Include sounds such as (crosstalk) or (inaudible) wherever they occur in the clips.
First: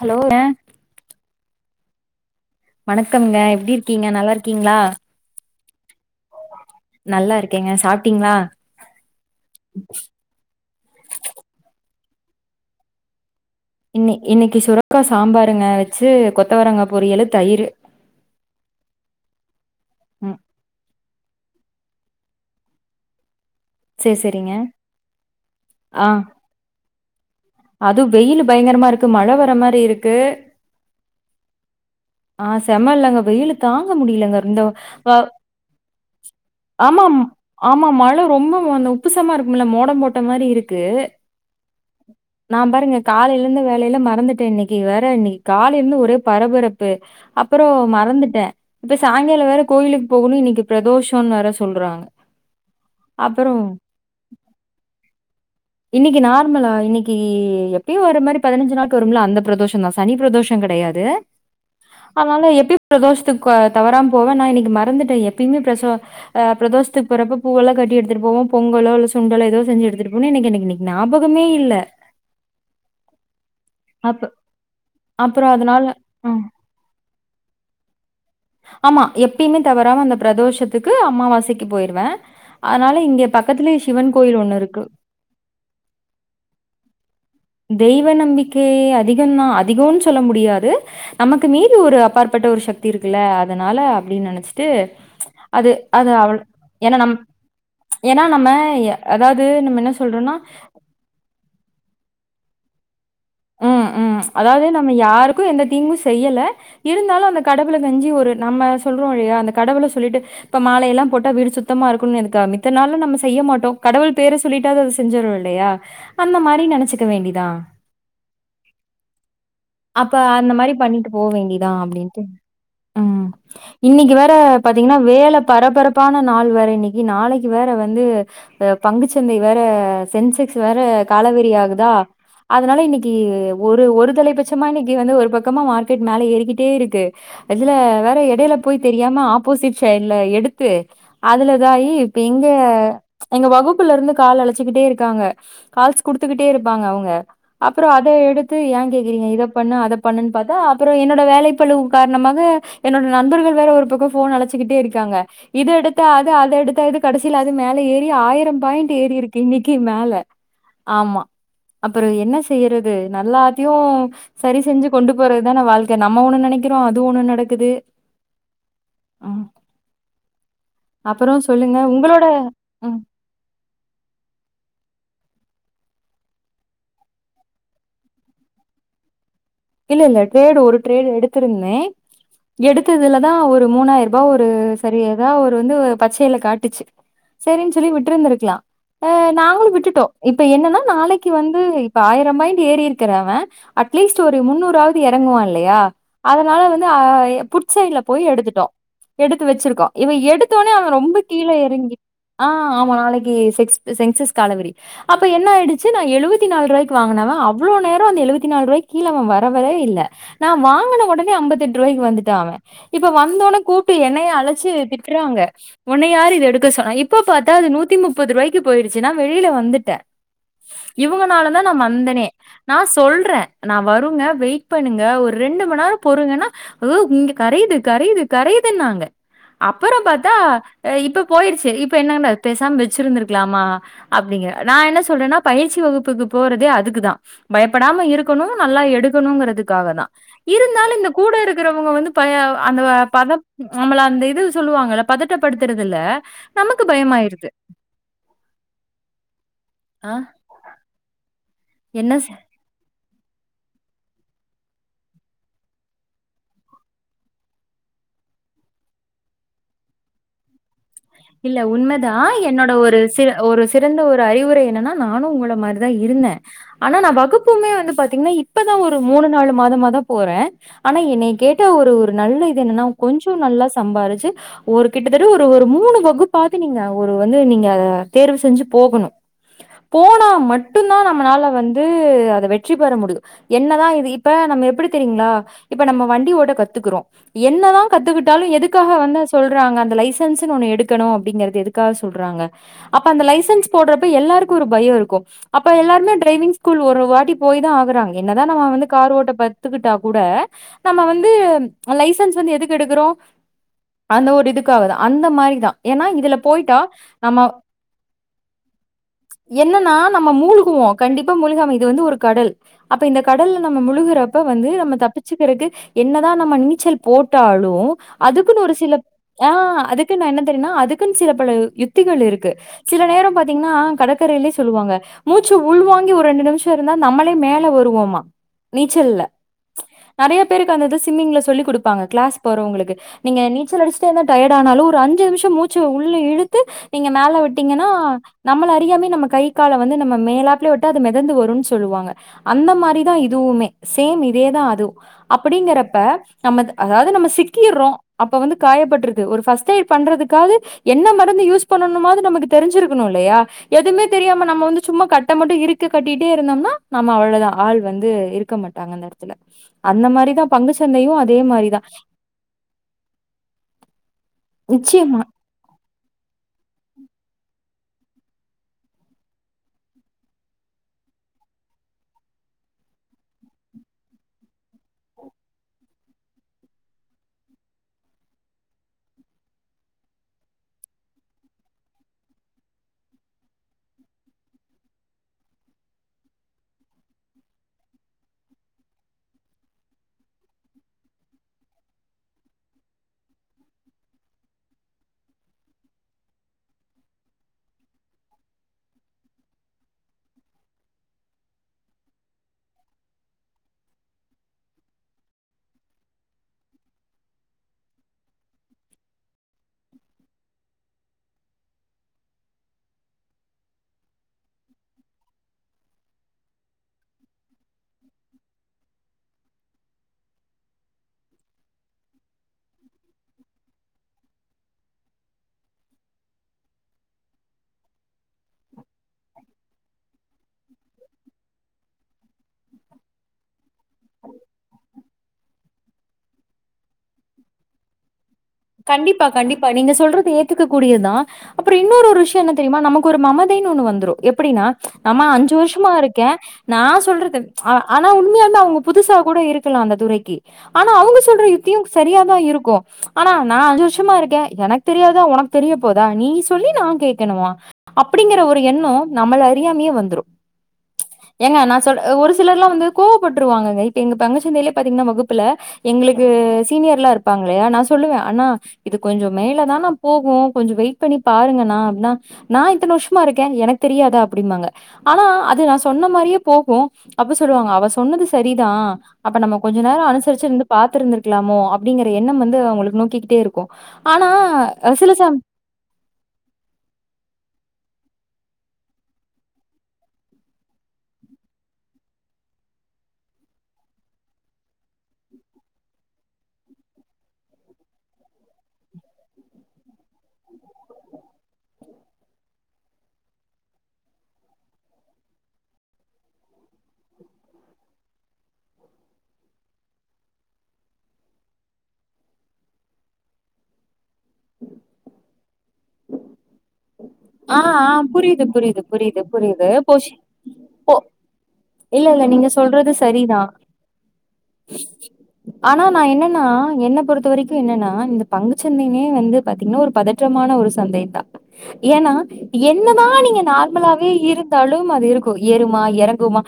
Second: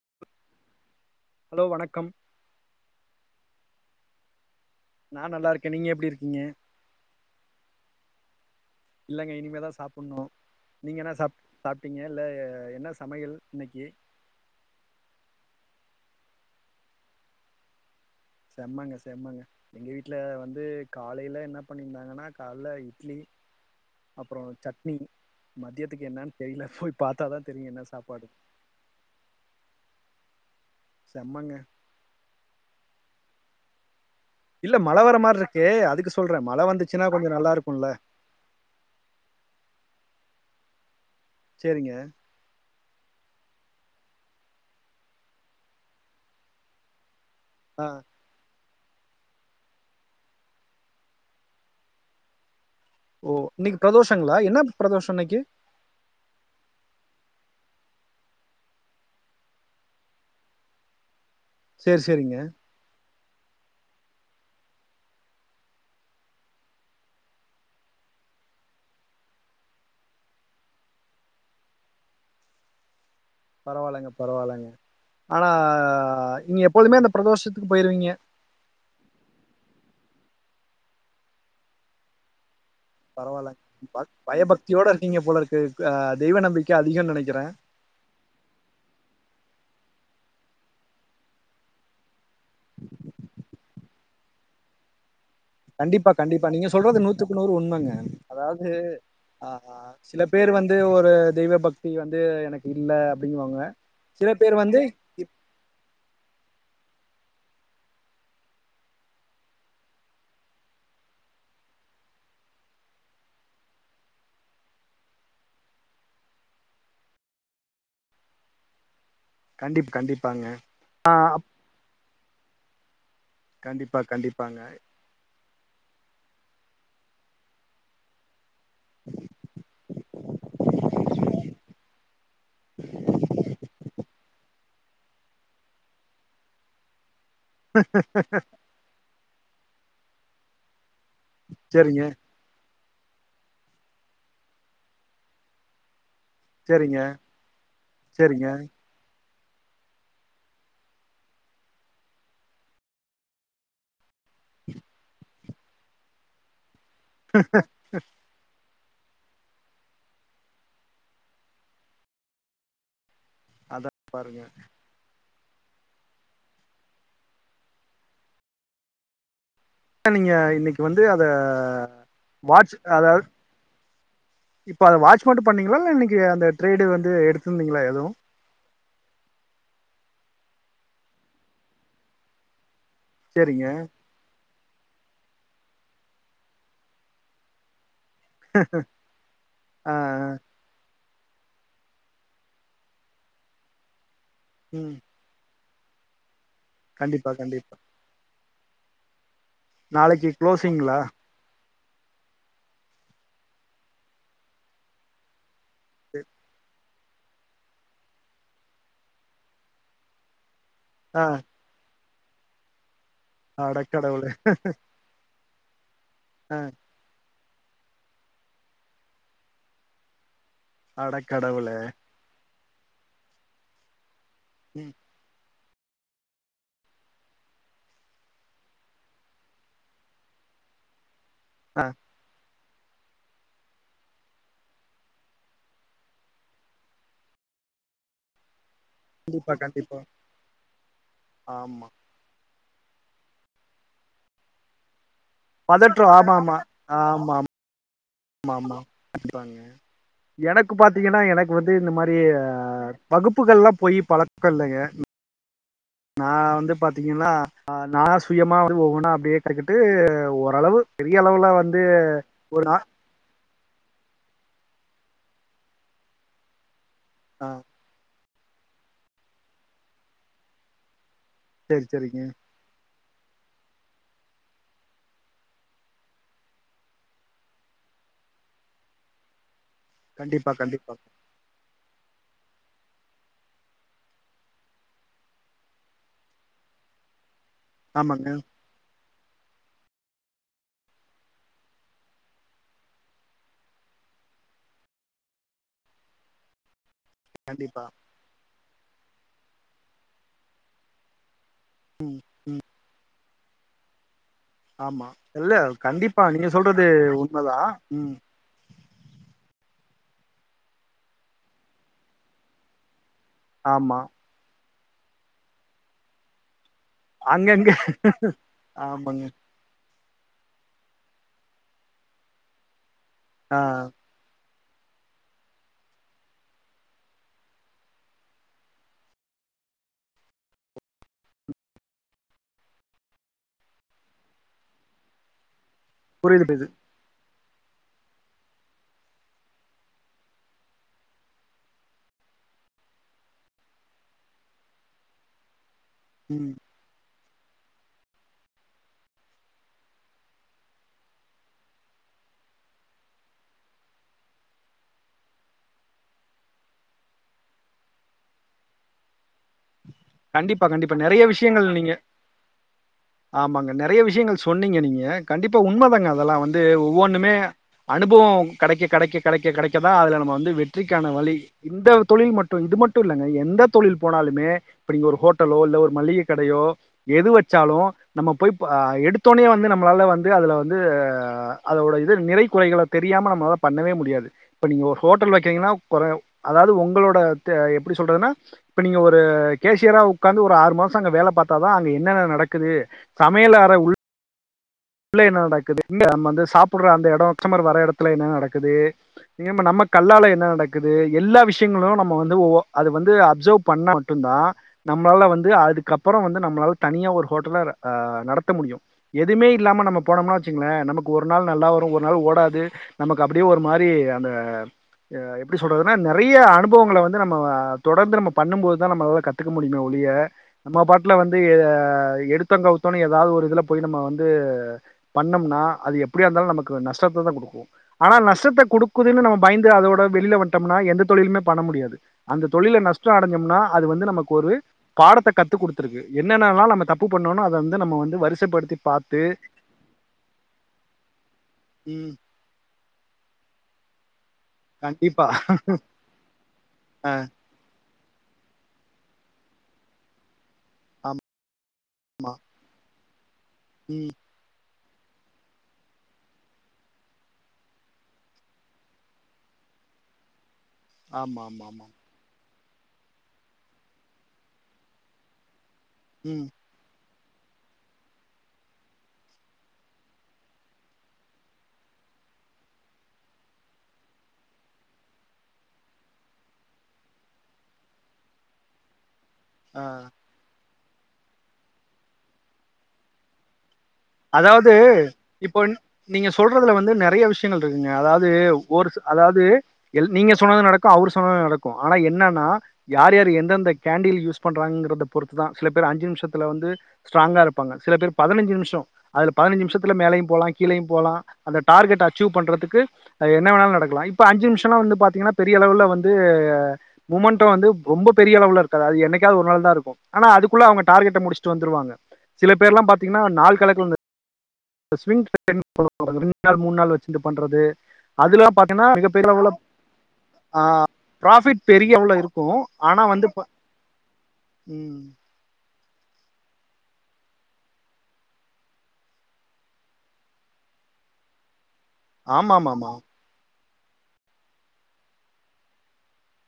Hello ஏ கம் வணக்கம்ங்க எப்பிடி இருக்கீங்க நல்லா இருக் நா நல்லா இருக்கே நீங்க எப்படி இருக்கீங்க நல்லா இருக்கேங்க சாப்ட்டீங்களா இல்லங்க இனிமேதா சாப்பர்ணு‌ நீங்க என்ன சாப் சாப் (unintelligible) இல்ல என்ன சமையல் இன்னைக்கு இன்னிக்-இன்னிக்கி சுரக்கா சாம்பாருங்க ச்சு கொத்தவரங்கா பொரியலு தயிர் செம்மங்க செம்மங்க எங்க வீட்ல ம் வந்து காலையில என்ன பண்ணியிருந்தாங்கன்னா கால்ல இட்லி சேரி அப்புறோ சேரிங்க சட்னி ஆ மத்தியத்துக்கு என்னன்னு தெரியல போய் பாத்தாதா தெரியு என்ன அது சாப்பாடு வெயில் பயங்கரமா இருக்கு மழ வர மாரி இருக்கு செம்மங்க ஆ செம இல்லங்க வெயிலு தாங் தாங்க முடியலங்க ரெண்டும் இல்ல மழ வர ஆஹ் மாரி இருக்கு அதுக்கு சொல்றே மழ ஆமா வந்துச்சுன்னா கொஞ்சோ நல்லா ஆமா இருக்குல்ல மழ ரொம்ப வந் உப்புசமா இருக்கும்ல மோடம் போட் அந்த மாரி இருக்கு சேரிங்க காலைலேருந்த வேலையில மறந்துட்டே இன்னிக்கி வேற இன்னிக்கி கால்லேருந்து ஒரே பரபரப்பு ப்பு அப்றோ ஆ மறந்துட்டே இப்ப சாய்ங்காலோ வேற கோயிலுக்கு போகணு இன்னிக்கி பிரதோஷோனு வேற சொல்றாங்க ஓ அப்றோ இன்னைக்கு பிரதோஷங்களா என்ன பிரதோஷோ இன்னைக்கு இன்னிக்கி நார்மலா இன்னிக்கீ எ எப்பயு வர மாரி பதினஞ்சு நாள்க்கு வரும்ல அந்த பிரதோஷோ தா சனி பிரதோஷோ கெடையாது சேரி சேரிங்க அனால எப்டி பிரதோஷ்த்துக்க தவறாம போவே அனா இன்னிக்கு மறந்துட்டே எப்பயுமே பிரச அஹ் பிரதோஷ்த்துக்கு போறப்ப பூவெல்லா கட்டி எடுத்துட்டு போவே பொங்கலோ இல்ல சுண்டலோ ஏதோ செஞ்சு எடுத்துட்டு போவே இன்னிக்கு எனக்கு இன்னிக்கு ஞாபகமே இல்ல பரவாலங்க அப்ப பரவாலங்க ஆனா அப்புறம் அதனால ம். இனி எப் எப்பொழுதுமே அந்த பிரதோஷத்துக்கு போய்ருவீங்க ஆமா. எப்பயுமே தவறாம பிரதோஷத்துக்கு அம்மாவாசைக்கு போய்ருவே அதனால இங்க பக்கத்லயே பரவாயில்ல சிவன் கோயில் ஒன்னு இருக்கு பயபக்தியோட இருக்கீங்க போல இருக்கு ஆ தெய்வ நம்பிக்க அதிகம்னு நெனைக்கிறே தெய்வ நம்பிக்கை அதிகம்னா அதிகோனுச் சொல்ல முடியாது நமக் க்கு மீறி ஒரு அப்பாற்பட்ட ஒரு சக்தி இருக்குல்ல அதனால அப்டினு நெனச்சிட்டு கண்டிப்பா கண்டிப்பா நீங்க சொல்றது நூத்துக்கு நூறு உண்மங்க ஏன்னா நம்ம அதாவது எ- அதாவது நம்ம ஆஹ் என்ன சில சொல்றோம்னா பேர் வந்து ஒரு தெய்வ பக்தி வந்து எனக் இல்ல அப்டிங்குவாங்க உம் உம் சில பேர் அதாவது வந்து நம்ம யாருக்கூ எந்த தீங்கு செய்யல இருந்தாலு அந்த கடவுள கஞ்சி ஒரு நம்ம சொல்றோ இல்லயா அந்த கடவுள சொல்லிட்டு இப்ப மாலையெல்லா போட்டா வீடு சுத்தமா இருக்குனு எதுக் மித்த நாள்ள நம்ம செய்ய மாட்டோ கடவுள் பேர சொல்லிட்டாவது அத செஞ்சிரோ இல்லயா அந்த மாரி நெனச்சுக்க வேண்டிதா கண்டிப் அப்ப கண்டிப்பாங்க அந்த மாரி பண்ணிட்டு போ வேண்டிதா அப்டினு பும் உம் கண்டிப்பா இன்னிக்கி வேற கண்டிப்பாங்க பாத்தீங்கனா வேல பரபரப்பான நாள் வேற இன் னிக்கு நாளைக்கு வேற வந்து அ பங்குச்சந்தை வேற சென்செக்ஸ் வேற காலவெறி ஆகுதா அதனால இன்னிக்கி ஒரு ஒரு தலைப்ப ச்சமா இன்னைக்கு வந்து ஒரு பக்கமா மார்க்கெட் மேல ஏறிக்கிட்டே இருக்கு இதுல வேற எடைல போய் தெரியாம ஆப்போசிட் சைட்ல எடுத்து அதுல இதாயி சேரிங்க இப்ப இங்கே எங்க வகுப்புலருந்து கால் அழச்சிக்கிட்டே இருக்காங்க கால்ஸ் குடுத்துக்கிட்டே இருப்பாங்க சேரிங்க அவுங்க அப்றோ அத சேரிங்க எடுத்து யெ கேக்குறீங்க இத பண்ணு அதபண்ணு பாத்தா அப்றோ என்னோட வேலை பழு காரணமாக என்னோட நண்பர்கள் வேற ஒரு பக்கோ ஃபோன் அழச்சிக்கிட்டே இருக்காங்க இத எடுத்தா அது அத எடுத்தா இது கடசில அது மேல ஏறி ஆயிரம் பாயிண் ஏறிருக்கு இன்னிக்கி மேல ஆமா அப் பெறகு என்ன செய்யறது நல்லாத்யு அதா பாருங்க சரி செஞ்சு கொண்டு போறதுதான வாழ்க்க நம்ம ஒண்ணு நெனைக்கிறோம் அதுவும் ஒண்ணு நடக்குது ஆஹ நீங்க இன்னைக்கு வந்து அத உங்களோட வாட்ச் ம் அதாது இப்ப அத வாட்ச் மட்டும் பண்ணீங்களா இல்ல இன்னைக்கு அந்த ட்ரேடு வந்து எடுத்திருத்தீங்களா எதுவும் இல்ல இல்ல ட்ரேடு ஒரு ட்ரேடு எடுத்திருந்தேன் எடுத் ததுலதான் ஒரு சேரிங்க மூணாயிர் ரூபா ஒரு சரி ஏதா வொரு வந்து பச்சையில காட்டுச்சு செரின்னு சொல்லி விட் ட்ருந்துருக்கலா அஹ் நாங்குளும் ஆ விட்டுட்டோம் இப்ப என்னன்னா நாளைக் க்கு வந்து இப்ப ஆயிரம் பாயிண்ட் ஏறி இருக்றவென் அட்லீஸ்ட் ஒரு ம் முன்னூறாவது எறங்குவான் இல்லையா அதனால வந்து கண்டிப்பா அஹ் கண்டிப்பா புட்சைடுல போய் எடுத்துட் டோ எடுத்து வச்சிருக்கோ இவ நாளைக்கு எடுத்தோனே அவன் க்ளோசிங்களா ரொம்ப கீழே எறங்கி ஆஹ் ஆமா நாளைக்கு செக் சென்சஸ் காலாவெரி அப்ப என்ன ஆயி சு நா எழுவத்திநாலு ரூவாய் வாங்கனவன் அவ்ளோ நேரம் அந்த எழுவத்திநாலு ரூவாய் கீழ அவன் வரவர இல்லை நான் வாங்கன ஆ ஒடனே அம்பத்தெட்டு ரூவாய்க்கு வந்துட் தாம இப்ப வந்தோனே கூப்ட்டு எண்ணெய அடக்கடவுளே அழைச்சு திட்டுறாங்க உன்னை யார் இத ஆ எடுக்க சொன்னா இப்ப பாத் த்தா அது நூத்தி முப்பது ரூவாய்க்கு போயிடுச்சு நா வெளியில வந்துட்டேன் இவங்கனாலதா அடக்கடவுளே நான் வந்தனே நான் சொல்றேன் நா வருங்க வெயிட் ம் பண்ணுங்க ஒரு ரெண்டு ம் (unintelligible) நேரம் பொருங்கன்னா உஹ் இங்க கரையுது கரையுது கரையுதுன்னாங்க அப்பறம் பாத்தா இப்ப போயிருச்சு ஆ இப்ப என்னான்ட பேசாம வெச்சிருந்திருக்லாமா அப்டிங்க நா என்ன சொல்றன்னா பயிற்சி வகுப்புக்கு போறதே அதுக்குதா பயப்படாம இருக் கணு நல்லா கண்டிப்பா கண்டிப்பா எடுக்கணுங்கறதுக்காகதா இருந்தாலு இந்த கூட ஆமா இருக்குறவங்க வந்து பய அந்த பதப் நம்மள அந்த இது சொல்லுவாங்கல பதட்டப்படுத்துறதுல பதற்றோ ஆமா ஆமா நமக்கு ஆமா பயமாயிருது ஆமா ஆமா கண்டிப்பாங்க ஆ எனக்கு பாத்திகன்னா வந்து இந்த என்ன மாரி செ வகுப்புகள்லா போயி பழக்க இல்லங்க நா வந்து பாத்திங்கன்னா நா சுயமா அப்டியே ஒவ்வொன்னா அப்டியே கத்துகிட்டு ஓரளவு பெரிய அளவுல இல்ல வந்து உண்மதா என்னோட ஒரு சி ஒரு சிறந்த ஒரு அறிவுரை என்னன்னா நானு உங்கள மாரிதா இருந்த ஆனா நா ஆ வகுப்புமே வந்து பாத்திங்கனா இப் பதா ஒரு மூணு நாலு மாதமாதா போறே ஆனா என்னைய கேட்டா சேரி ஒரு ஒரு சேரிங்க நல்ல இது என்னனா கொஞ்சோ நல்லா சம்பாரிச்சு ஒரு கிட்டத்தட்ட ஒரு ஒரு மூணு வ குப்பாது நீங்க ஒரு வந்து நீங்க தேர்வு செஞ்சு போகணு போனா கண்டிப்பா கண்டிப்பா மட்டுந்தா நம்மனால வந்து து அத வெற்றி பெற முடியு என்னதா இது இப்ப நம்ம எப்டி தெரிங்ளா இப்ப நம்ம வண்டி ஓட்ட கத்துக்குறோ என்னதா ஆமாங்க கத்துக்கிட்டாலு எதுக்காக வந்து சொல்றாங்க அந்த லைசன்ஸ்ன் ஒன்னு எடு க்கனு அப்டிங்கறது எதுக்காக சொல்றாங்க அப்ப அந்த லைசன்ஸ் போடறப்ப எல்லாருக்கு ஒரு பய இருக்கு அப்ப எல்லாருமே ட்ரைவிங் ஸ்கூல் ஒரு ஒரு வாட்டி போய்தா கண்டிப்பா ஆகறாங்க என்னதா நம்ம வந்து கார் ஓட்ட பத்துக்கிட்டா கூட நம்ம வந்து லைசன்ஸ் வந்து எதுக்கு எடுக்கறோ அந்த ஒரு இதுக்காகதா ஆமா அந்த இல்ல மாரிதா ஏன்னா கண்டிப்பா இதுல நீங்க போயிட்டா சொல்றது நம்ம உண்மதா ம் ஏனா நம்ம மூழ்குவோ கண்டிப்பா முழுகாம இது வந்து ஒரு கடல் அப் ப இந்த கடல்ல நம்ம ஆமா முழுகறப்ப வந்து நம்ம தப்பிச்சக்கறக்கு என்னதா நம்ம நீ ச்சல் அங்கங்க போட்டாலு அதுக்குன்னு ஒரு சில ஆமாங்க ஆ அது க்குன் எப்டினா அதுக்குன் சில பல யுத்திகள் இருக்கு சில நேரம் ஆ பாத்திங்னா கடற்கரைலயே சொல்லுவாங்க மூச்சு உள்வாங்கி ஒரு ரெண்டு நிமிஷம் இருந்தா நம்மளே மேல வருவோமா நீச்சல்ல ப்ச் நெறயா பேருக்கு அது இது ஸ்விம்மிங்ல சொல்லி குடுப்பாங்க கிளாஸ் போறவங்களுக்கு நீங்க நீச்சல் அடிச்சிட்டே இருந்தா டையடு ஆனாலு ஒரு அஞ்சு நிமிஷம் ட்டு மூ ச்ச உள்ள புரியுது இழுத்து புரியுது நீங்க மேல விட் த்திங்கனா நம்மல அறியாமே நம்ம கை கால வந்து நம்ம மேலாப்ல விட்டு அது மிதந்து வருனு சொல்லுவாங்க அந்த மாரிதா இதுவுமே சேம் இதேதா அது அப்படிங்கிற ப்ப ம் நம்மது அதாவது நம்ம சிக் கீறோ அப்ப வந்து காயப்பட்ருது ஒரு ஃபர்ஸ்ட் எய்டு பண்றது க்காவுது என்ன மருந்து யூஸ் பண்ணணுமாவது நமக்கு தெரிஞ்சிருக்கணு இல்லயா எதுவுமே தெரியாம நம்ம வந்து சும்மா கட்ட மட்டு இருக்க கட்டிட்டே இருந்தோம்னா நம்ம அவ்வளவுதா ஆள் வந்து இருக்க மாட்டாங்க அந்த எடத்துல அந்த மாரிதா கண்டிப்பா பங்கு கண்டிப்பா சந்தையு நெறய அதே விஷியங்கள் மாரிதா நீங்க ஆமாங்க நெறய விஷியங்கள் சொன்னீங்க நீங்க நிச்சயமா கண்டிப்பா உண்மதாங்க அதெல்லா வந்து ஒவ்வொன்னுமே அனுபவொ கிடைக்க கிடைக்க கிடைக்க கிடைக்கதா அதுல நம்ம வந்து வெற்றிக்கான வழி இந்த தொழில் மட்டூ இது மட்டுயில்லங்க எந்த தொழில் போனாலுமே அப்படி ஒரு ஹோட்டலோ இல்ல ஒரு மளிகை கடையோ எது வெச்சாலு நம்ம போய் பா ஆ எடுத்தொன்னயே வந்து நம்மளால வந்து அதுல வந்து அதோட இது நிறை குறைகள தெரியாம நம்ம பண்ணவே முடியாது இப்ப நீங்க ஒரு ஹோட்டல் வெக்கறீங்கனா கொற அதாவது உங்களோட தெ எப்டி சொல்றதுனா இப்ப நீங்க ஒரு கேசியரா உட்காந்து ஒரு ஆறு மாசோ அங்க வேல பாத்தாதா அங்க என்னென்ன நடக்குது சமையலற உள் உள்ள என்ன நடக்குது நம்ம வந்து சாப்புடுற அந்த எடம் கஷ்டமர் வர்ற எடத்துல என்ன நடக்குது நம்ம கல்லால என்ன நடக்குது எல்லா விஷயங்களு நம்ம வந்து ஒ அது வந்து அப்சர்வ் பண்ணா மட்டுந்தா நம்மளால வந்து அதுக்கப்றோ வந்து நம்மளால தனியா ஒரு ஹோட்டல அஹ் நடத்த முடியு எதுமே இல்லாம நம்ம போனோம்னா வெச்சுக்கங்ளே நமக்கு ஒரு நாள் நல்லா வரூ ஒரு நாள் ஓடாது நமக்கு அப்டியே ஒரு மாறி அந்த எப்டி சொல்றதுனா நெறய அனுபவங்கள வந்து நம்ம தொடர்ந்து நம்ம பண்ணும்போதுதா நம்மளால கத்துக்க முடியுமே ஒலிய நம்ம பாட்ல வந்து எடுத்தோ கவுத்தோனு எதாவது ஒரு இதுல போய் நம்ம வந் து பண்ணம்னா அது எப்டியாயிருந்தாளு நமக்கு நஷ்டததா குடுக்கூ ஆனா நஷ்டத்த குடுக்குதுனு நம்ம பயந்து அதோட வெளில வண்டோம்னா எந்த தொழிலுமே பண்ண முடியாது அந்த தொழில்ல நஷ்டோ அடஞ்சோம்னா அது வந்து நமக்கு ஒரு பாடத்த கத்து குடுத்துருது என்னன்னலா நம்ம தப்பு பண்ணோனு அது வந்து வரிச ச படுத்தி பாத் பா கண்டிப்பா நீங்க சொல்றது ஏத்துக்க கூடியதா அப்றோ இன்னொரு ம் விஷயொ என்ன தெரியுமா நமக்கு ஒரு மமதைனு ஒன்னு வந்ரூ எப்டினா ப்ச் கண்டிப்பா நம்ம அஞ்சு வருஷமா இருக்க நா ஆ சொல்றது ப்ச் ஆ ஆனா உண்மயாளுமே அவுங்க புதுசா கூட இருக்கலா அந்த துறைக்கி ஆனா அவுங்க சொல்ற யுத் தியு சரியாதா இருக்கூ (inaudible) ஆனா நா அஞ்சு ம் வருஷமா இருக்க எனக் தெரியாதா உனக் தெரிய போதா நீ சொல்லி நா கேட்கணுமா அப்டிங்கிற ஒரு எண்ணோ நம்மள அறியாமயே வந்ரூ ஆமா ப்ச் ஏங்க ஆமா நா ஆமா சொல் ஒரு சிலர் எல்லா வந்து கோவப்பட்ருவாங்கங்க இப்ப எங்க பங்கு சந்தையிலயே பாத்தீங்கனா வகுப்புல எங்களுக்கு ம் சீனியர்யெல்லா இரு பாங்கில்லயா நா சு சொல்லுவ அண்ணா இது கொஞ்சோ மேலதானா போகு கொஞ்சோ வெயிட் பண்ணி பாருங்கண்ணா அப்டினா நா இத்தன வருஷமா இருக்க எனக்கு தெரியாதா அப்டிம்பாங்க ஆனா அது நா சொன்ன மாறியே போகு அப்ப சொல்லுவாங்க அவ சொன்னது சரிதா அப்ப நம்ம கொஞ்சோ ஆ நேரோ அனுசரிச்சு இருந்துப் பாத்திருந்திருக்கலாமோ அப்டிங்கிற எண்ணம் வந்து அவுங்களுக் நோக்கிக்கிட்டே இருக்கூ அதாவது இப்ப நீங்க சொல்றதுல வந்து நெறய விஷயங்கள் இரு அதாவது ஒரு அதாவது நீங்க சொன்னதூ நடக்கூ அவர் சொன்னதூ நடக்கூ ஆனா என்னன்னா யார் யார் எந்தெந்த கேண்டில் யூஸ் பண்றாங்ககுறத பொறுத்துதா சில பேர் அஞ்சு நிமிஷத்துல வந்து ஸ்ட்ராங்கா இருப்பாங்க சில பேர் பதினஞ்சு நிமிஷோ அதுல பதினஞ்சு நிமிஷத்துல மேலயும் போலா கீழயும் போலா அந்த டார்கெட்ட அச்சீவ் பண்றதுக்கு என்னவேனா நடக்கலா இப்ப அஞ்சு நிமிஷனா பாத்தீங்கனா பெரிய அளவுல மொமண்டு வந்து ரொம்ப பெரிய அளவுல இருக்காது என்னைக்காவது ஒரு நாள்தா இருக்கூ ஆனா அதுக்குள்ள அவுங்க டார்கெட்ட முடிச்சிட்டு வந்துருவாங்க சில பேர்ல்லா பாத்தீங்னா நாள் கணக் குழந்த ஸ்விங் (unintelligible) ரெண்டு நாள் மூணு நாள் வெச் இது ஆ, பண்றது ஆ புரியுது, அதுலா புரியுது, பாத்தீன்னா புரியுது, மிகப்பெரியவுல புரியுது. பொஷ் ஆஹ் பிராஃபிட் இல்ல, பெரியவுல இல்ல இருக்கு நீங்க சொல்றது ஆனா வந்து சரிதான். பாத் உம் ஆனா நா என்னன்னா என்ன பொறுத்த வரைக்கு என்னன்னா இந்த பங்கு சந்தையினே வந்து பாத்தீங்கனா ஒரு பதற்றமான ஒரு சந்தை தா ஏனா ஆமா ஆமா ஆமா என்னதா நீங்க நாள் நம்மளாவே இருந்தாலும் அது இருக்கு ஏறுமா எறங்குமா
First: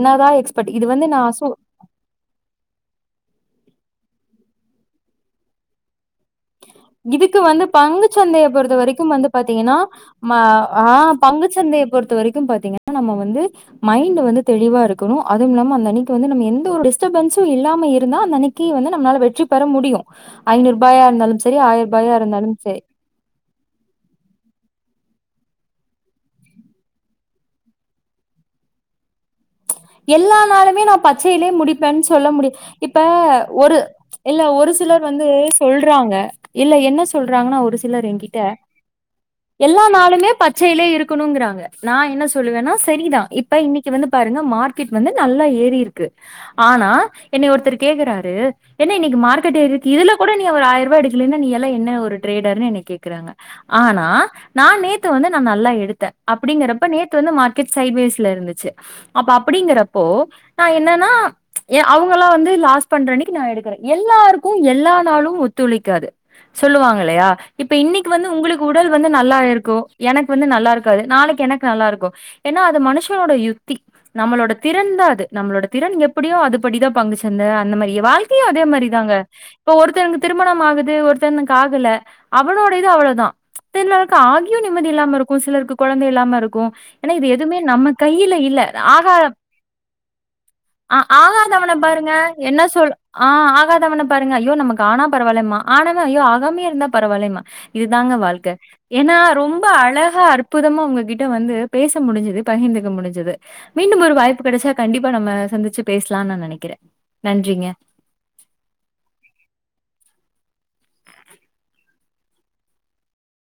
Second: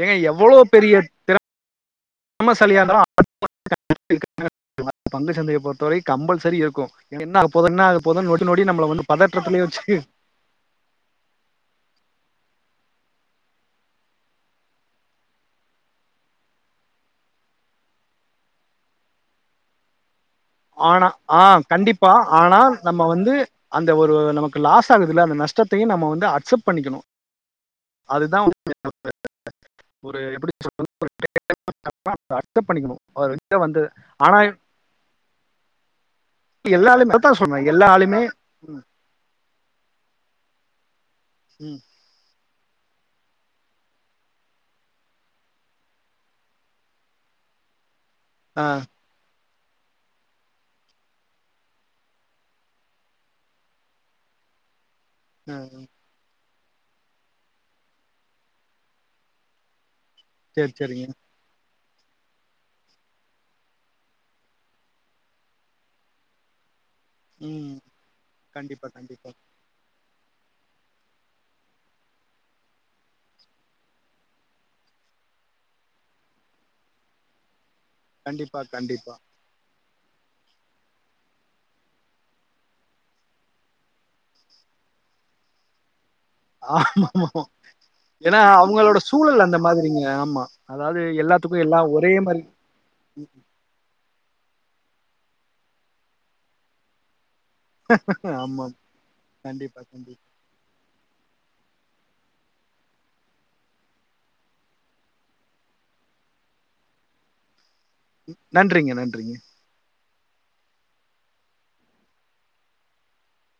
ஏ எவ்ளோ பெரிய திறம சாலியா இருந்தாலூ அ (unintelligible) பங்கு சந்தைய பொறுத்தவரை கம்பல்ஸ இதுக்கு வந்து பங்குச்சந்தய நொடி பொறுத்த நம்மள வரைக்கு வந்து பதற்றத்திலே பாத்தீங்கனா வச்சு ஆஹ் பங்குச்சந்தய பொறுத்த வரைக் வந்து பாத்திங்கனா நம்ப வந்து மைன்டு வந்து தெளிவா இருக்கணு அதுவும் இல்லாம அந்த அன்னைக்கு வந்து நம்ப எந்த ஒரு டிஸ்டபுன்ஸ்சு இல்லாம இருந்தா அந்த அன்னைக்கு வந்து நம்மளால வெற்றி பெற முடியு. ஐநூர் ரூபாயா ஆனா இருந்தாலும் ஆ ஸ் கண்டிப்பா ஆனால் நம்ம வந்து அந்த ஒரு நமக்கு லா லாசகுதுல்ல அந்த நஷ்டத்தையு நம்ம வந்து அக்சப்ட் பண்ணிக்கணு அதுதா (inaudible) ஒரு எல்லா எப்படி நாளுமே நா பச்சையிலயே முடிப்பேன்னு சொல்ல சொல்றது முடி அக்செப்ட் பண்ணிக்கணு இப்ப இத ஒரு வந்து ஆனா இல்ல ஒரு சிலர் வந்து சொல்றாங்க இல்ல என்ன எல்லாலுமே அதத்தா சொல்றாங்கன்னா சொல்றே ஒரு சிலர் எல்லாலுமே எங்கிட்ட எல்லா நாளுமே பச் சைலே இருக் குணுங்கிறாங்க ம் நா என்ன சொ ல்லுவன்னா சரிதா இப்ப இன்னிக்கு வந்து பா த்திங்க‌ மார்க்கெட் வந்து நல்லா ஏறி இருக்கு ஆனா என்னை ஒருத்தர் கேக்குறார் ரு ஆ என்ன இன்னிக்கு மார் ர்க்கெட் ஏறயிருக்கு இதுல கூட நீ ஒரு ஆயிர் ரூபா எடுக்கலைன நீயெல்லா என்ன ஒரு ட்ரேடர்னு என்ன கேக்குறாங்க ஆனா நா நேத்து த்து வந்து நா ஆ நல்லா எடுத்த அப் அப்படிங்கறப்ப நேத்து வந்து மார்க்கெட் சைட்வேஸ்ல இருந்துச்சு. அப்ப அப்படிங்கற ப்போ நா சேரி சேரிங்க என்னன்னா ஏ அவங்கள வந்து லாஸ் பண்றன்னைக்கு நா எடுக்கிறே எல்லாருக்கு எல்லா நாளு ஒத்துழைக்காது சொல்லுவாங்க. இல்லையா இப்ப ம் இன்னைக்கு வந்து உங்களுக்கு உடல் கண்டிப்பா வந்து கண்டிப்பா நல்லா இருக்கு எனக்கு வந்து நல்லா இருக்காது நாளைக்கு எனக்கு நல்லா இருக்கு ஏனா அது மனுஷனோட யுக்தி. நம்மளோட திறன் தா அது நம்மளோட திறன் எப்படியோ அதுபடிதா பங்குச்சந்த அந்த மாதிரி. வாழ்க்கையு கண்டிப்பா அதே மாரி கண்டிப்பா தாங்க இப்ப ஒரு த்தங்க திருமணம் ஆகுது ஒருத்தனுக்கு ஆகல அவளோட இது அவ்ளோ தா சிலருக்கு ஆகியோ நிம்மதி இல்லாம இருக்கு சிலருக்கு குழந் த இல்லாம இருக்கு ஏனா இது ஆமாமா எதுமே நம்ம கையில ஏன்னா இல்ல அவங்களோட ஆகாத சூழல் அந்த மாதிரிங்க ஆமா அ அதாவது எல்லாத்துக்கு ஆகாதவன எல்லா பாருங்க ஒரே மாரி என்ன சொல் அ ஆகாதவன பாருங்க ஐயோ நமக்கு ஆனா பரவால்லன்பா ஆனவ ஐயோ ஆகாமே இருந்தா பரவால்லன்பா இதுதாங்க வாழ்க்க ஆமா ஏனா ரொம்ப கண்டிப்பா அழக கண்டிப்பா அற்புதமா உங்ககிட்ட வந்து பேச முடிஞ்சது பகிர்ந்துக்க முடிஞ்சது. மீண்டும் ஒரு வாய்ப்பு கிடைச்சா கண்டிப்பா நம்ம சந்திச்சு பேசலான் நா நெனைக்கிறே நன்றிங்க. நன்றிங்க நன்றிங்க.